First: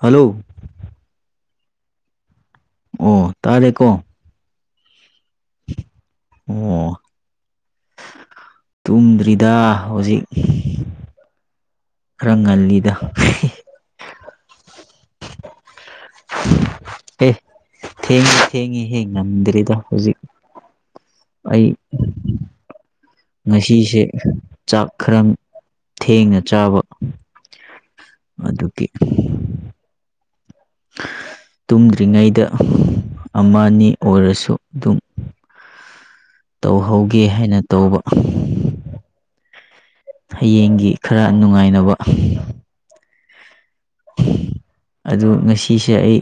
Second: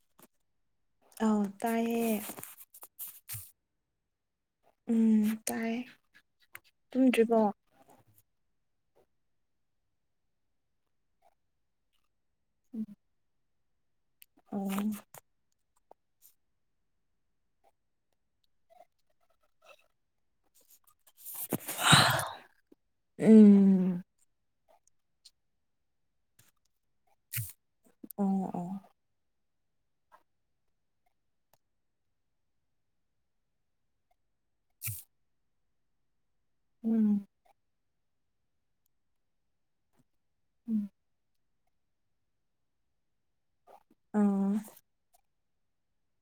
hello ꯑꯥꯎ ꯇꯥꯏꯑꯦ ꯑꯣ ꯇꯥꯔꯦꯀꯣ ꯎꯝ ꯇꯥꯏꯌꯦ ꯑꯣ ꯇꯨꯝꯗ꯭ꯔꯤꯕꯣ ꯇꯨꯝꯗ꯭ꯔꯤꯗ ꯍꯧꯖꯤꯛ ꯈꯔ ꯉꯜꯂꯤꯗ ꯑꯍꯦ ꯑꯣ ꯑꯦ ꯊꯦꯡꯗꯤ ꯊꯦꯡꯉꯦꯍꯦ ꯉꯝꯗ꯭ꯔꯦꯗ ꯍꯧꯖꯤꯛ ꯑꯩ ꯎꯝ ꯉꯁꯤꯁꯦ ꯆꯥꯛ ꯈꯔ ꯊꯦꯡꯅ ꯆꯥꯕ ꯑꯣ ꯑꯣ ꯑꯗꯨꯒꯤ ꯇꯨꯝꯗ꯭ꯔꯤꯉꯩꯗ ꯑꯃ ꯑꯅꯤ ꯑꯣꯏꯔꯁꯨ ꯑꯗꯨꯝ ꯎꯝ ꯇꯧꯍꯧꯒꯦ ꯍꯥꯏꯅ ꯇꯧꯕ ꯍꯌꯦꯡꯒꯤ ꯈꯔ ꯅꯨꯡꯉꯥꯏꯅꯕ ꯑꯥ ꯑꯗꯨ ꯉꯁꯤꯁꯦ ꯑꯩ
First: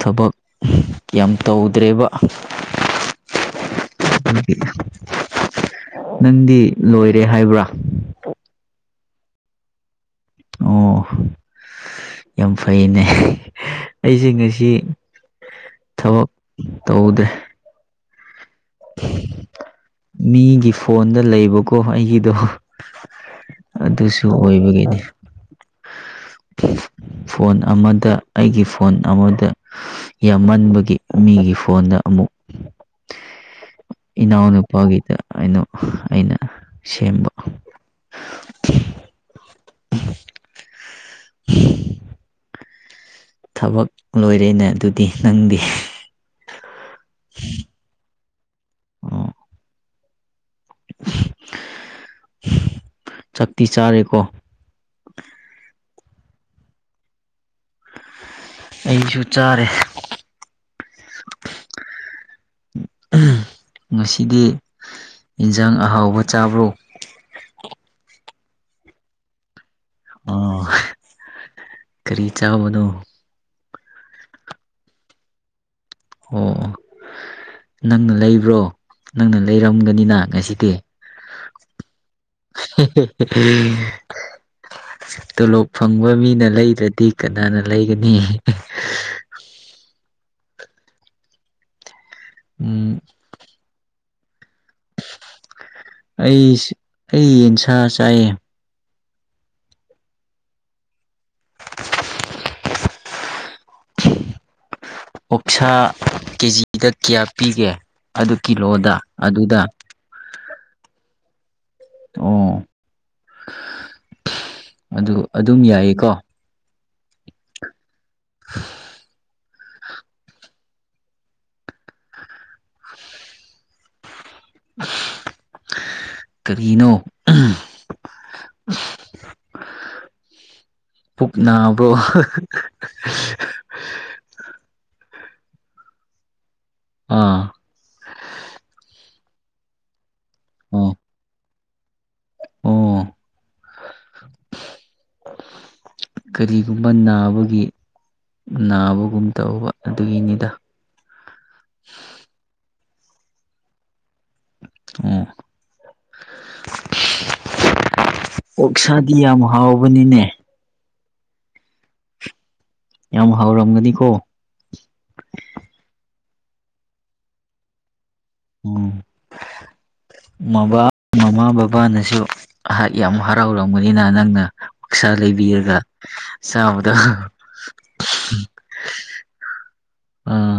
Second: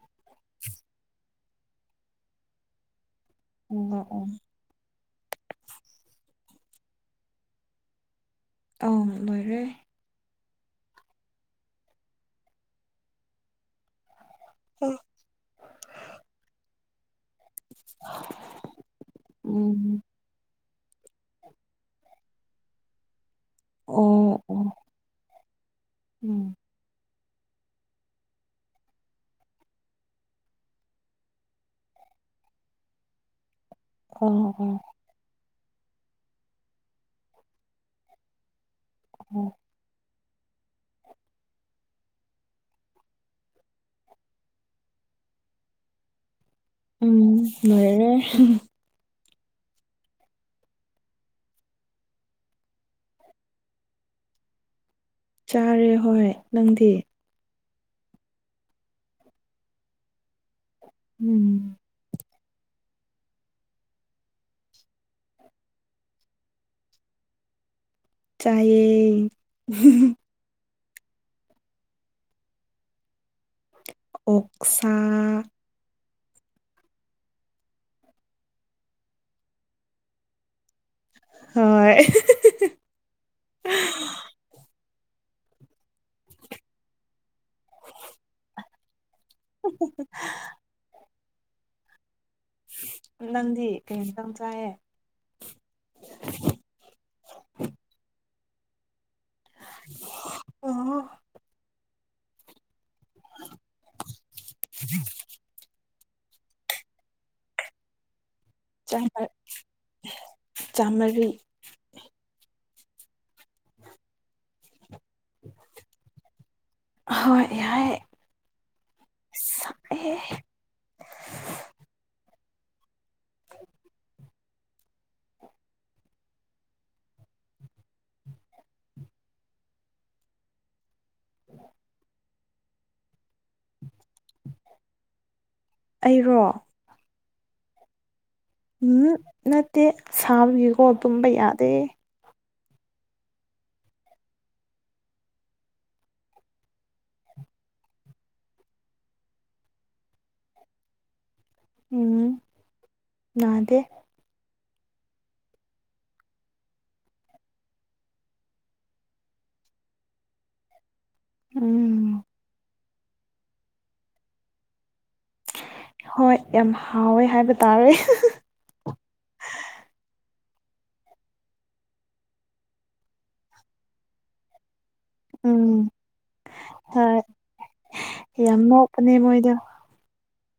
ꯊꯕꯛ [unintelligible] ꯌꯥꯝ ꯇꯧꯗ꯭ꯔꯦꯕ ꯎꯝ ꯑꯣꯝ ꯅꯪꯗꯤ ꯂꯣꯏꯔꯦ ꯍꯥꯏꯕ꯭ꯔꯥ ꯑꯥꯎ ꯂꯣꯏꯔꯦ ꯑꯣ ꯌꯥꯝ ꯐꯩꯅꯦ ꯑꯩꯗꯤ ꯉ ꯁꯤ ꯊꯕꯛ ꯇꯧꯗꯦ ꯎꯝ ꯃꯤꯒꯤ ꯐꯣꯟꯗ ꯂꯩꯕꯀꯣ ꯑꯩꯒꯤꯗꯣ ꯑꯗꯨꯁꯨ ꯑꯣ ꯑꯣ ꯑꯣꯏꯕꯒꯤꯅꯤ ꯎꯝ ꯐꯣꯟ ꯑꯃꯗ ꯑꯩꯒꯤ ꯐꯣꯟ ꯑꯃꯗ ꯌꯥꯝꯃꯟꯕꯒꯤ ꯃꯤꯒꯤ ꯐꯣꯟꯗ ꯑꯃꯨꯛ ꯑꯣ ꯑꯣ ꯏꯅꯥꯎꯅꯨꯄꯥꯒꯤꯗ ꯑꯩꯅ ꯑꯩꯅ ꯁꯦꯝꯕ ꯑꯣ ꯊꯕꯛ ꯂꯣꯏꯔꯦꯅ ꯑꯗꯨꯗꯤ ꯅꯪꯗꯤ ꯎꯝ ꯂ‌ꯣꯏꯔ‌ꯦ ꯆꯛꯇꯤ ꯆꯥꯔꯦꯀꯣ ꯆꯥꯔꯦ ꯍꯣꯏ ꯅꯪꯗꯤ ꯑꯩꯁꯨ ꯆꯥꯔꯦ ꯎꯝ ꯉꯁꯤꯗꯤ ꯏꯟꯖꯥꯡ ꯑꯍꯥꯎꯕ ꯆꯥꯕ꯭ꯔꯣ ꯆꯥꯏꯌꯦ ꯑꯣ ꯀꯔꯤ ꯆꯥꯕꯅꯣ ꯑꯣꯛꯁꯥ ꯑꯣ ꯅꯪꯅ ꯂꯩꯕ꯭ꯔꯣ ꯅꯪꯅ ꯂꯩꯔꯝꯒꯅꯤꯅ ꯉꯁꯤꯗꯤ ꯍꯣꯏ [unintelligible] ꯇꯣꯂꯣꯞ ꯐꯪꯕ ꯃꯤꯅ ꯂꯩꯗ꯭ꯔꯗꯤ ꯀꯅꯥꯅ ꯂꯩꯒꯅꯤ [unintelligible] ꯎꯝ ꯅꯗꯤ ꯀꯩ ꯏꯟꯖꯥꯡ ꯆꯥꯏꯌ‌ꯦ ꯑꯩ ꯑꯩ ꯌꯦꯟꯁꯥ ꯆꯥꯏꯌ‌ꯦ ꯑꯣ [unintelligible] [unintelligible] [unintelligible] ꯑꯣꯛꯁꯥ ꯀꯦꯖꯤꯗ ꯀꯌꯥ ꯄꯤꯒꯦ ꯑꯗꯨ ꯀꯤꯂꯣ [unintelligible] ꯆꯥꯝꯔꯤ ꯑꯣ ꯑꯗꯨ ꯑꯗꯨꯝ ꯌꯥꯏꯌꯦꯀꯣ ꯍꯣꯏ ꯑꯍꯣꯏ ꯏꯁ ꯁꯥꯏꯌꯦ ꯀꯔꯤꯅꯣ ꯄꯨꯛ ꯅꯥꯕ꯭ꯔꯣ ꯑꯩꯔꯣ ꯑꯥ ꯅꯠꯇꯦ ꯁꯥꯕꯒꯤꯀꯣ ꯑꯣ ꯇꯨꯝꯕ ꯌꯥꯗꯦ ꯑꯣ ꯀꯔꯤꯒꯨꯝꯕ ꯅꯥꯕꯒꯤ ꯅꯥꯕꯒꯨꯝ ꯇꯧꯕ ꯑꯗꯨꯒꯤꯅꯤꯗ ꯎꯝ ꯅꯥꯗꯦ ꯑꯥ ꯑꯣꯛꯁꯥꯗꯤ ꯌꯥꯝ ꯍꯥꯎꯕꯅꯤꯅꯦ ꯎꯝ ꯌꯥꯝ ꯍꯥꯎꯔꯝꯒꯅꯤꯀꯣ ꯍꯣꯏ ꯌꯥꯝ ꯍꯥꯎꯋꯦ ꯍꯥꯏꯕ ꯇꯥꯔꯦ ꯎꯝ [unintelligible] ꯃꯃꯥ ꯕꯕꯥꯅꯁꯨ ꯍꯥ ꯌꯥꯝ ꯍꯔꯥꯎꯔꯝꯒꯅꯤꯅ ꯅꯪꯅ ꯑꯣꯛꯁꯥ ꯂꯩꯕꯤꯔꯒ ꯎꯝ ꯆꯥꯕꯗ ꯍꯣꯏ ꯌꯥꯝ ꯅꯣꯛꯞꯄꯅꯦ ꯃꯣꯏꯗ ꯑꯥ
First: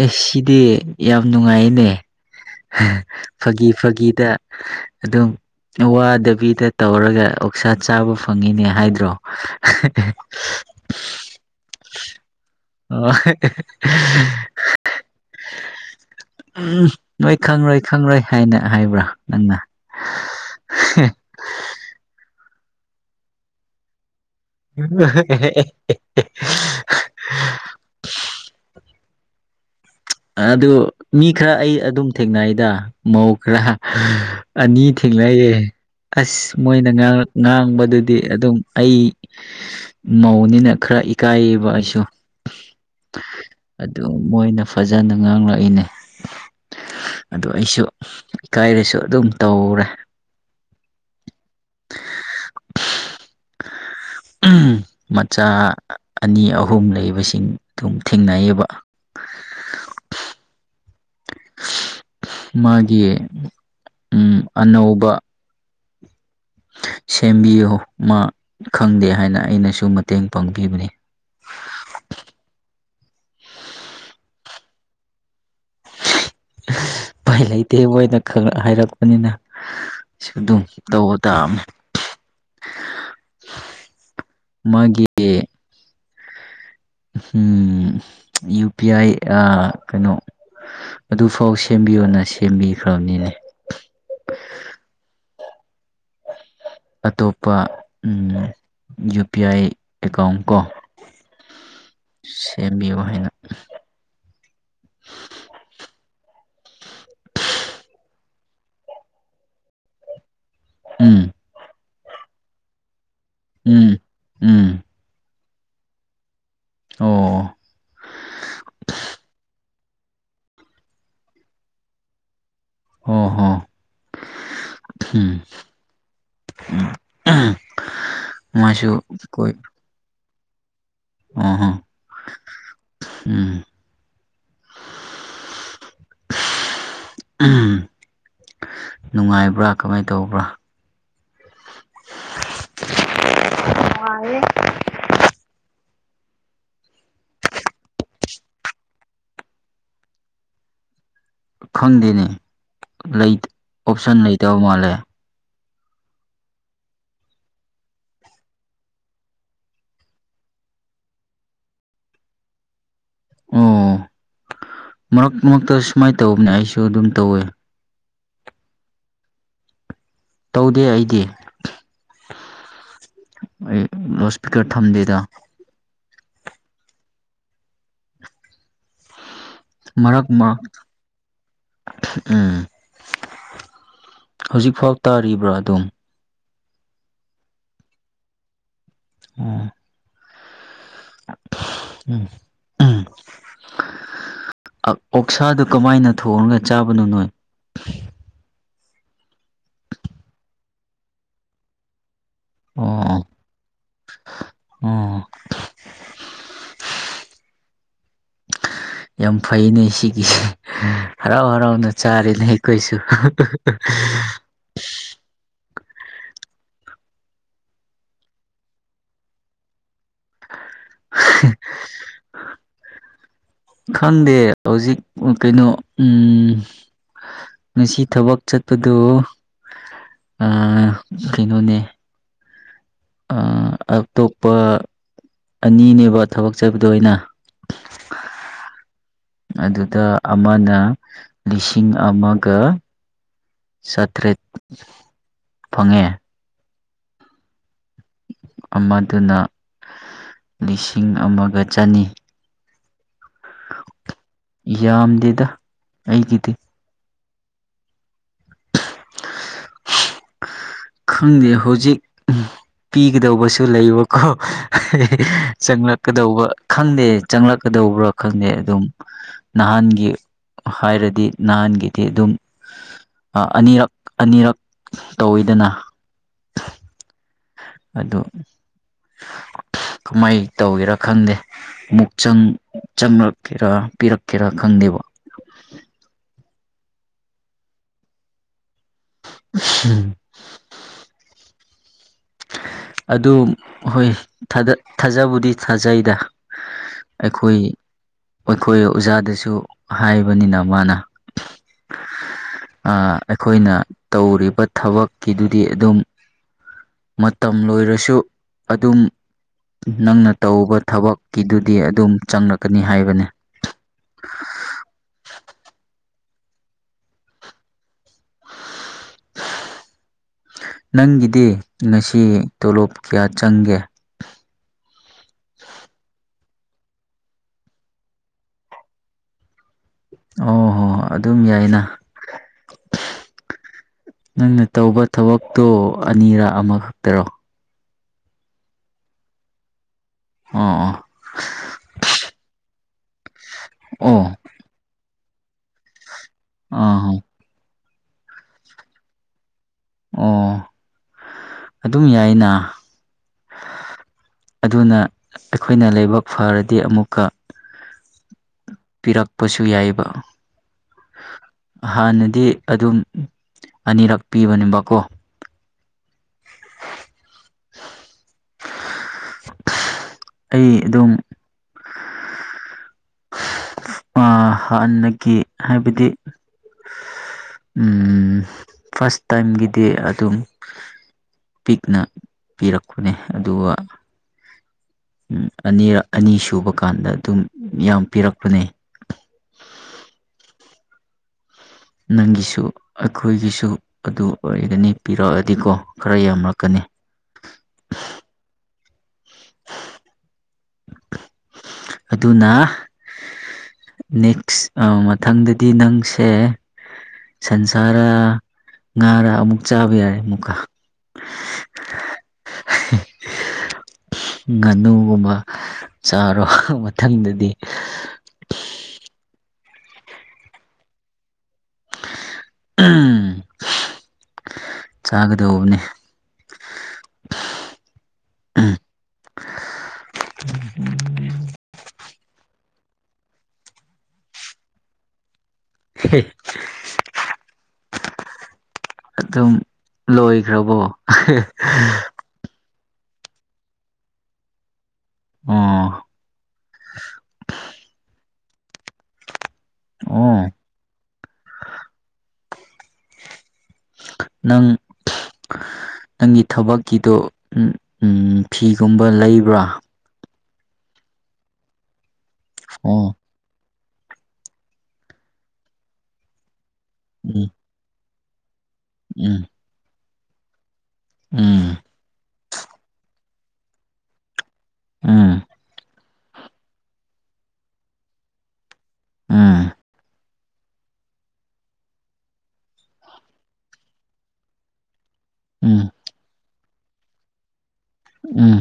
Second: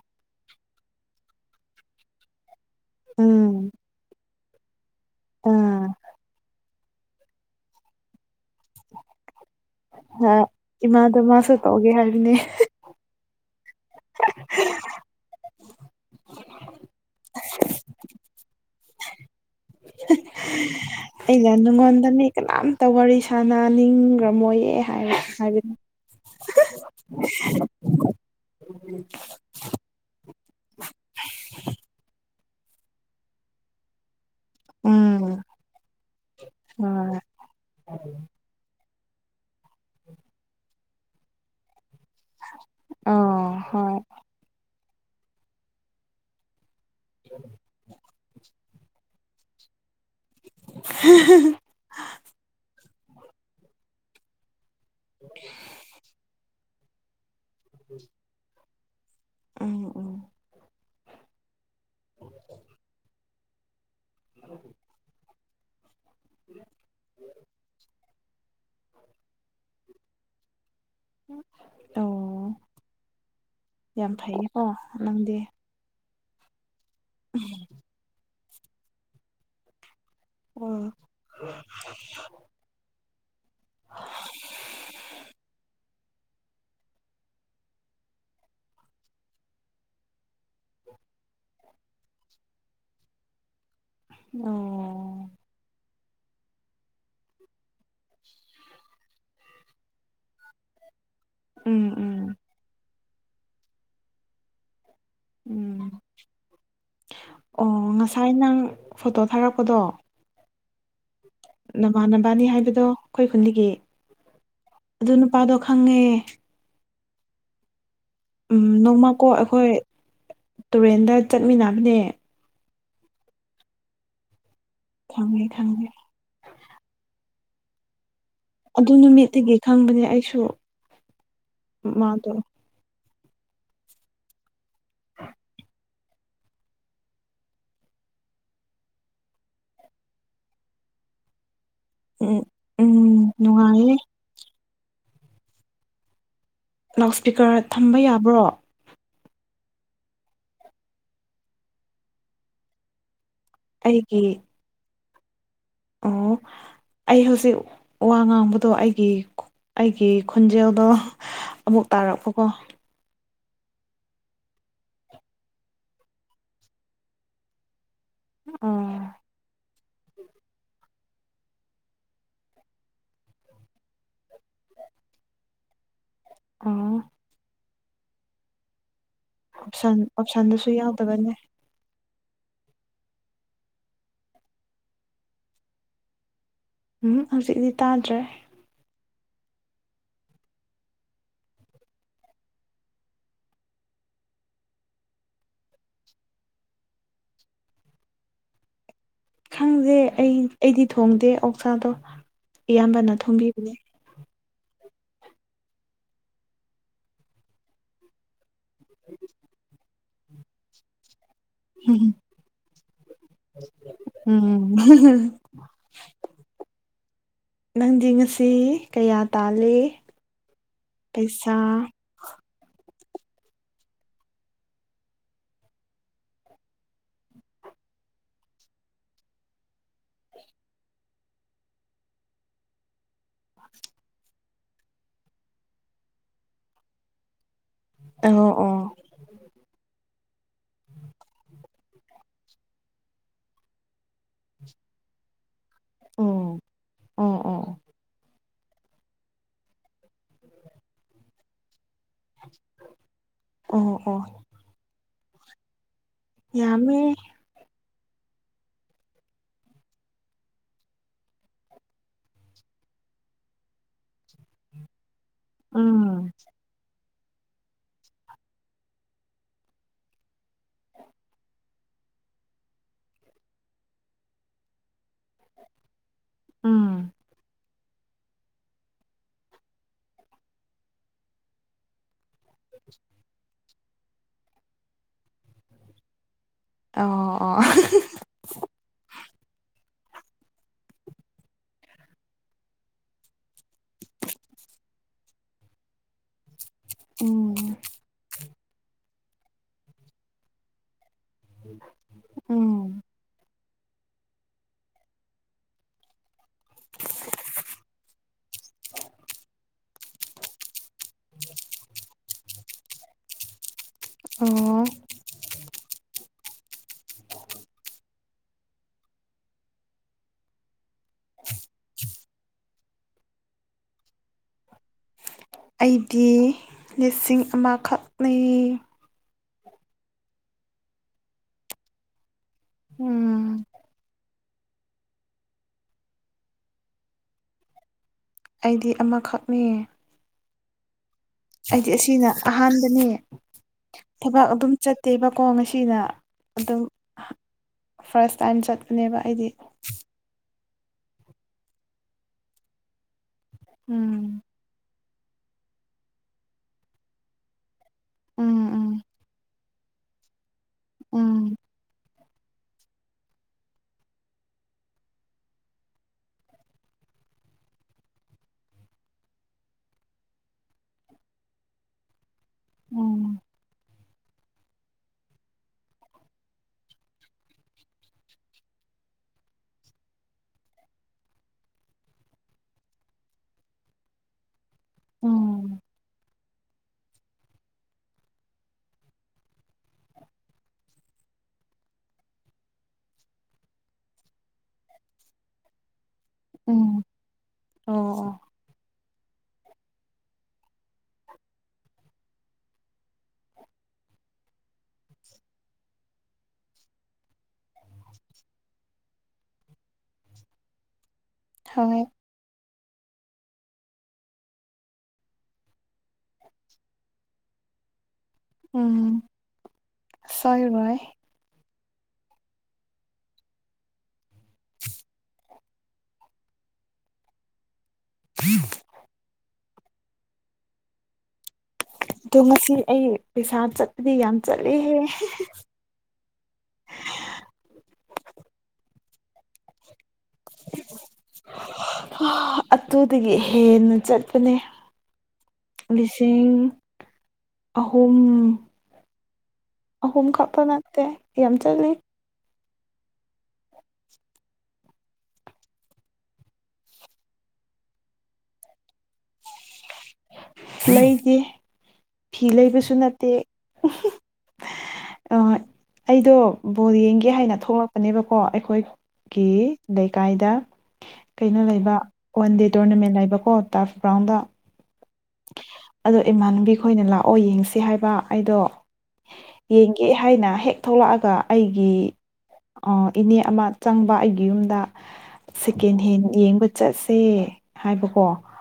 ꯑꯦ ꯁꯤꯗꯤ ꯌꯥꯝ ꯅꯨꯡꯉꯥꯏꯌꯦꯅꯦ ꯐꯥꯒꯤ ꯎꯝ ꯐꯥꯒꯤꯗ ꯑꯗꯨꯝ ꯑꯥ ꯋꯥꯗꯕꯤꯗ ꯇꯧꯔꯒ ꯑꯣꯛꯁꯥ ꯆꯥꯕ ꯐꯪꯉꯤꯅꯦ ꯍꯥꯏꯗ꯭ꯔꯣ ꯍꯣꯏ ꯏꯃꯥꯗꯣ ꯃꯥꯁꯨ ꯇꯧꯒꯦ ꯍꯥꯏꯕꯅꯦ ꯑ ꯎꯝ ꯅꯣꯏ ꯈꯪꯔꯣꯏ ꯈꯪꯔꯣꯏ ꯍꯥꯏꯅ ꯍꯥꯏꯕ꯭ꯔꯥ ꯅꯪꯅ [inaudible] ꯑꯩꯩꯅ ꯅꯨꯡꯉꯣꯟꯗ ꯃꯤ ꯀꯅꯥꯝꯇ ꯋꯥꯔꯤ ꯁꯥꯟꯅꯅꯤꯡꯒ꯭ꯔꯃꯣꯏ ꯑꯦ ꯍꯥꯏ ꯍꯥꯏꯕꯤꯅ [inaudible] ꯑꯗꯨ ꯃꯤ ꯈꯔ ꯑꯩ ꯑꯗꯨꯝ ꯊꯦꯡꯅꯩꯗ ꯃꯧ ꯈꯔ ꯑꯅꯤ ꯎꯝ ꯊꯦꯡꯅꯛꯌꯦ ꯑꯁ ꯃꯣꯏꯅ ꯍꯣꯏ ꯉꯔꯥꯡ ꯉꯥꯡꯕꯗꯨꯗꯤ ꯑꯗꯨꯝ ꯑꯩ ꯃꯧꯅꯤꯅ ꯈꯔ ꯏꯀꯥꯏꯌꯦꯕ ꯑꯩꯁꯨ ꯑꯥ ꯍꯣꯏ ꯑꯗꯨ ꯃꯣꯏꯅ ꯐꯖꯅ ꯉꯥꯡꯂꯛꯏꯅꯦ ꯑꯗꯨ ꯑꯩꯁꯨ ꯏꯀꯥꯏꯔꯁꯨ ꯑꯗꯨꯝ ꯇꯧꯔꯦ [inaudible] ꯎꯝ ꯃꯆꯥ ꯑꯅꯤ ꯑꯍꯨꯝ ꯂꯩꯕꯁꯤꯡ ꯊꯨꯝꯊꯤꯅꯩꯕ ꯎꯝ ꯎꯝ ꯃꯥꯒꯤ ꯑꯅꯧꯕ [unintelligible] ꯁꯦꯝꯕꯤꯌꯨ ꯃꯥ ꯈꯪꯗꯦ ꯍꯥꯏꯅ ꯑꯩꯅꯁꯨ ꯃꯇꯦꯡ ꯄꯥꯡꯕꯤꯕꯅꯤ ꯑꯣ ꯌꯥꯝ ꯐꯩꯌꯦꯀꯣ ꯅꯪꯗꯤ ꯎꯄꯥꯏ ꯂꯩꯇꯦ ꯃꯣꯏꯅ ꯈꯪ ꯍꯥꯏꯔꯛꯄꯅꯤꯅ ꯑꯗꯨꯝ ꯑꯣ ꯇꯧꯕ ꯇꯥꯃꯦ ꯃꯥꯒꯤ ꯍꯨꯝ ꯌꯨ ꯄꯤ ꯑꯥꯏ ꯑ ꯀꯩꯅꯣ ꯑꯗꯨꯐꯥꯎ ꯁꯦꯝꯕꯤꯌꯣꯅ ꯁꯦꯝꯕꯤꯈ꯭ꯔꯕꯅꯤꯅꯦ [inaudible] ꯑꯇꯣꯞꯄ ꯌꯨ ꯄꯤ ꯑꯥꯏ ꯑꯦꯀꯥꯎꯟ ꯀꯣ ꯎꯝ ꯎꯝ ꯁꯦꯝꯕꯤꯌꯨ ꯍꯥꯏꯅ ꯎꯝ ꯑꯣ ꯉꯁꯥꯏ ꯅꯪ ꯐꯣꯇꯣ ꯊꯥꯔꯛꯄꯗꯣ ꯎꯝ ꯅꯃꯥꯟ ꯅꯕꯥꯅꯕꯅꯤ ꯍꯥꯏꯕꯗꯣ ꯑꯩꯈꯣꯏ ꯈꯨꯟꯒꯤ ꯎꯝ ꯎꯝ ꯑꯗꯨ ꯅꯨꯄꯥꯗꯣ ꯈꯪꯉꯦ ꯑꯣ ꯎꯝ ꯅꯣꯡꯃꯀꯣ ꯑꯩꯈꯣꯏ ꯇꯨꯔꯦꯟꯗ ꯆꯠꯃꯤꯟꯅꯕꯅꯦ ꯑꯣ ꯑꯝ ꯈꯪꯉꯦ ꯈꯪꯉꯦ [inaudible] ꯑꯗꯨ ꯀꯣꯏ ꯅꯨꯃꯤꯠꯇꯒꯤ ꯈꯪꯕꯅꯦ ꯑꯩꯁꯨ ꯑꯣꯍꯣ ꯃꯥꯗꯣ ꯎꯝ ꯍ [unintelligible] ꯅꯨꯡꯉꯥꯏꯕ꯭ꯔꯥ ꯀꯃꯥꯏꯅ ꯇꯧꯕ꯭ꯔꯥ ꯎꯝ ꯎꯝ ꯅꯨꯡꯉꯥꯏꯌꯦ ꯂꯥꯎꯠ ꯁ꯭ꯄꯤꯀꯔ ꯊꯝꯕ ꯌꯥꯕ꯭ꯔꯣ ꯈꯪꯗꯦꯅꯦ ꯑꯣꯞꯁꯟ ꯑꯩꯒꯤ ꯂꯩꯇꯕ ꯃꯥꯜꯂꯦ ꯑꯣ ꯑꯩ ꯍꯧꯖꯤꯛ ꯋꯥ ꯉꯥꯡꯕꯗꯣ ꯑꯩꯒꯤ ꯑꯩꯒꯤ ꯈꯟꯖꯦꯜꯗꯣ ꯑꯃꯨꯛ ꯇꯥꯔꯛꯄꯀꯣ ꯑꯣ ꯃꯔꯛ ꯃꯔꯛꯇ ꯁꯨꯃꯥꯏꯅ ꯇꯧꯕꯅꯦ ꯑꯩꯁꯨ ꯑꯗꯨꯝ ꯇꯧꯋꯦ ꯑꯥ ꯇꯧꯗꯦ ꯑꯩꯗꯤ ꯑꯩ ꯂꯥꯎꯠ ꯏꯁꯄꯤꯀꯔ ꯊꯝꯗꯦꯗ ꯑꯣ ꯑꯣꯞꯁꯟ ꯃꯔꯛ ꯃꯥ ꯑꯣꯞꯁꯟꯗꯁꯨ ꯌꯥꯎꯗꯕꯅꯤ ꯎꯝ ꯍꯧꯖꯤꯛ ꯐꯥꯎ ꯇꯥꯔꯤꯕ꯭ꯔꯥ ꯑꯗꯨꯝ ꯍꯨꯝ ꯍꯧꯖꯤꯛꯇꯤ ꯇꯥꯗ꯭ꯔꯦ ꯑꯃ [inaudible] ꯎꯝ [inaudible] ꯑꯣꯛꯁꯥꯗꯨ ꯀꯃꯥꯏꯅ ꯊꯣꯡꯉꯒ ꯆꯥꯕꯅꯣ ꯅꯣꯏ ꯈꯪꯗꯦ ꯑꯩ ꯑꯩꯗꯤ ꯊꯣꯡꯗꯦ ꯑꯣꯛꯁꯥꯗꯣ ꯑꯣ ꯢꯌꯥꯝꯕꯅ ꯊꯣꯡꯕꯤꯕꯅꯦ ꯑꯣ ꯌꯥꯝ ꯐꯩꯅꯦ ꯁꯤꯒꯤꯁꯦ ꯍꯔꯥꯎ ꯍꯔꯥꯎꯅ ꯆꯥꯔꯦꯅꯦ ꯑꯩꯈꯣꯢꯁꯨ ꯎꯝ ꯅꯪꯗꯤ ꯉꯁꯤ ꯀꯌꯥ ꯇꯥꯜꯂꯤ ꯄꯩꯁꯥ [inaudible] ꯈꯪꯗꯦ ꯍꯧꯖꯤꯛ ꯀꯩꯅꯣ ꯎꯝ ꯉꯁꯤ ꯊꯕꯛ ꯆꯠꯄꯗꯨ ꯑ ꯀꯩꯅꯣꯅꯦ ꯑꯇꯣꯞꯄ ꯑꯅꯤꯅꯦꯕ ꯊꯕꯛ ꯆꯠꯕꯗꯣ ꯑꯩꯅ ꯑꯣ ꯑꯣ ꯑꯗꯨꯗ ꯑꯃꯅ ꯂꯤꯁꯤꯡ ꯑꯃꯒ ꯆꯥꯇ꯭ꯔꯦꯠ ꯐꯪ ꯑꯣ ꯑꯣ ꯑꯣ ꯑꯃꯗꯨꯅ ꯂꯤꯁꯤꯡ ꯑꯃꯒ ꯆꯅꯤ ꯑꯣ ꯑꯣ ꯌꯥꯝꯗꯦꯗ ꯑꯩꯒꯤꯗꯤ ꯌꯥꯝꯃꯦ [unintelligible] ꯈꯪꯗꯦ ꯍꯧꯖꯤꯛ ꯄꯤꯒꯗꯧꯕꯁꯨ ꯂꯩꯕꯀꯣ ꯎꯝ ꯆꯪꯂꯛꯀꯗꯧꯕ ꯈꯪꯗꯦ ꯆꯪꯂꯛꯀꯗꯧꯕ꯭ꯔꯥ ꯈꯪꯗꯦ ꯑꯗꯨꯝ ꯅꯍꯥꯟꯒꯤ ꯍꯥꯏꯔꯗꯤ ꯅꯍꯥꯟꯒꯤꯗꯤ ꯑꯗꯨꯝ ꯑꯅꯤꯔꯛ ꯑꯅꯤꯔꯛ ꯇꯧꯋꯤꯗꯅ ꯎꯥ ꯑꯗꯨ ꯀꯃꯥꯏ ꯇꯧꯒꯦꯔꯥ ꯈꯪꯗꯦꯨ ꯆꯪ ꯆꯪꯪꯂꯛꯀꯦꯔꯥ ꯄꯤꯔꯛꯀꯦꯔꯥ ꯈꯪꯗꯦꯕ ꯑꯣ ꯑꯣ ꯎꯝ ꯑꯗꯨ ꯍꯣꯏ ꯊꯥꯖꯕꯨꯗꯤ ꯊꯥꯖꯩꯗ ꯎꯝ ꯑꯩꯈꯣꯏ ꯑꯩꯈꯣꯏ ꯑꯣꯖꯥꯗꯁꯨ ꯍꯥꯏꯕꯅꯤꯅ ꯃꯥꯅ ꯎꯝ ꯑꯩꯈꯣꯏꯅ ꯇꯧꯔꯤꯕ ꯊꯕꯛꯀꯤꯗꯨꯗꯤ ꯑꯗꯨꯝ ꯃꯇꯝ ꯂꯣꯏꯔꯁꯨ ꯑꯗꯨꯝ ꯅꯪꯅ ꯇꯧꯕ ꯊꯕꯛꯀꯤꯗꯨꯗꯤ ꯑꯗꯨꯝ ꯆꯪꯂꯛꯀꯅꯤ ꯍꯥꯏꯕꯅꯤ ꯑꯣ ꯅꯪꯒꯤꯗꯤ ꯉꯁꯤ ꯇꯣꯂꯣꯞ ꯀꯌꯥ ꯆꯪꯒꯦ ꯑꯩꯗꯤ ꯂꯤꯁꯤꯡ ꯑꯃꯈꯛꯅꯤ ꯑꯣ ꯍꯣ ꯍꯣ ꯑꯗꯨꯝ ꯌꯥꯏꯅ ꯎꯝ ꯅꯪꯅ ꯇꯧꯕ ꯊꯕꯛꯇꯣ ꯑꯅꯤꯔꯛ ꯑꯃꯈꯛꯇꯔꯣ ꯑꯩꯗꯤ ꯑꯃꯈꯛꯅꯤꯌꯦ ꯑꯣꯥ ꯑꯥ ꯍꯥꯏꯗꯤ ꯑꯁꯤꯅ ꯑꯍꯥꯟꯕꯅꯦ ꯑꯣ ꯊꯕꯛ ꯑꯗꯨꯝ ꯆꯠꯇꯦꯕꯀꯣ ꯉꯁꯤꯅ ꯑꯗꯨꯝ ꯑꯣ ꯑꯥ ꯐꯥꯔꯁ ꯇꯥꯏꯝ ꯆꯠꯄꯅꯦꯕ ꯑꯩꯗꯤ ꯑꯣ ꯑꯗꯨꯝ ꯌꯥꯏꯅ ꯎꯝ ꯑꯗꯨꯅ ꯑꯩꯈꯣꯏꯅ ꯂꯥꯏꯕꯛ ꯐꯔꯗꯤ ꯑꯃꯨꯛꯀ ꯎꯝ ꯄꯤꯔꯛꯄꯁꯨ ꯌꯥꯏꯕ ꯎꯝ ꯍꯥꯟꯅꯗꯤ ꯑꯗꯨꯝ ꯑꯅꯤꯔꯛ ꯄꯤꯕꯅꯦꯕꯀꯣ ꯑꯩ ꯑꯗꯨꯝ ꯎꯝ ꯍꯥꯟ ꯍꯥꯟꯅꯒꯤ ꯍꯥꯏꯕꯗꯤ ꯎ ꯐꯥꯔꯁ ꯇꯥꯏꯝꯒꯤꯗꯤ ꯑꯗꯨꯝ ꯄꯤꯛꯅ ꯄꯤꯔꯛꯄꯅꯦ ꯑꯗꯨꯒ ꯎꯝ ꯑꯅꯤꯔꯛ ꯑꯅꯤ ꯁꯨꯕ ꯀꯥꯟꯗ ꯑꯗꯨꯝ ꯌꯥꯝ ꯄꯤꯔꯛꯄꯅꯦ ꯅꯪꯒꯤꯁꯨ ꯑꯩꯈꯣꯏꯒꯤꯁꯨ ꯑꯗꯨ ꯑꯣꯏꯒꯅꯤ ꯄꯤꯔꯛꯑꯗꯤꯀꯣ ꯈꯔ ꯌꯥꯝꯂꯛꯀꯅꯤ ꯑꯣ ꯑꯣ ꯑꯗꯨꯅ ꯅꯦꯛꯁ ꯃꯊꯪꯗꯗꯤ ꯅꯪꯁꯦ ꯁꯟꯁꯥꯔꯥ ꯉꯥꯔꯥ ꯑꯃꯨꯛ ꯆꯥꯕ ꯌꯥꯔꯦ ꯑꯃꯨꯛꯀ ꯍꯣꯏ ꯉꯥꯅꯨꯒꯨꯝꯕ ꯆꯥꯔꯣ ꯃꯪ ꯃꯊꯪꯗꯗꯤ ꯎꯝ ꯁꯣꯏ ꯏ ꯆꯥꯒꯗꯧꯕꯅꯤ ꯎ ꯑꯗꯣ ꯉꯁꯤ ꯑꯩ ꯄꯩꯁꯥ ꯆꯠꯄꯗꯤ ꯌꯥꯝ ꯆꯠꯂꯦꯍꯦ [unintelligible] ꯑꯗꯨꯝ ꯂꯣꯏꯈ꯭ꯔꯕꯣ ꯑꯗꯨꯇꯗꯒꯤ ꯍꯦꯟꯅ ꯆꯠꯄꯅꯦ ꯑꯣ ꯂꯤꯁꯤꯡ ꯑꯍꯨꯝ ꯑꯍꯨꯝ ꯑꯣ ꯈꯞꯄ ꯅꯠꯇꯦ ꯌꯥꯝ ꯆꯠꯂꯤ ꯅꯪ ꯅꯪꯒꯤ ꯊꯕꯛꯀꯤꯗꯣ ꯎ ꯐꯤꯒꯨꯝꯕ ꯂꯩꯕ꯭ꯔꯥ ꯂꯩꯇꯦ ꯐꯤ ꯂꯩꯕꯁꯨ ꯑꯣ ꯅꯠꯇꯦ ꯑꯩꯗꯣ ꯕꯣꯜ ꯌꯦꯡꯒꯦ ꯎꯝ ꯍꯥꯏꯅ ꯊꯣꯛꯂꯛꯄ ꯅꯦꯕꯀꯣ ꯎꯝ ꯑꯩꯈꯣꯏꯒꯤ ꯂꯩꯀꯥꯏꯗ ꯀꯩꯅꯣ ꯎꯝ ꯂꯩꯕ ꯋꯥꯟ ꯗꯦ ꯇꯣꯔꯅꯥꯃꯦꯟ ꯂꯩꯕꯀꯣ ꯇꯔꯐ ꯒ꯭ꯔꯥꯎꯟꯗ ꯑꯥ ꯑꯗꯣ ꯏꯃꯥꯟꯅꯕꯤ ꯈꯣꯏꯅ ꯂꯥꯛꯑꯣ ꯌꯦꯡꯁꯤ ꯍꯥꯏꯕ ꯑꯩꯗꯣ ꯎꯝ ꯌꯦꯡꯒꯦ ꯊꯥꯏꯅ ꯍꯦꯛ ꯊꯣꯛꯂꯛꯑꯒ ꯑꯩꯒꯤ ꯑ‌ꯣ ꯏꯅꯦ ꯑꯃ ꯆꯪꯕ ꯑꯩꯒꯤ ꯌꯨꯝꯗ ꯎꯝ ꯁꯦꯀꯦꯟ ꯍꯦꯟ ꯌꯦꯡꯕ ꯆꯠꯁꯦ ꯍꯥꯏꯕꯀꯣ ꯎꯝ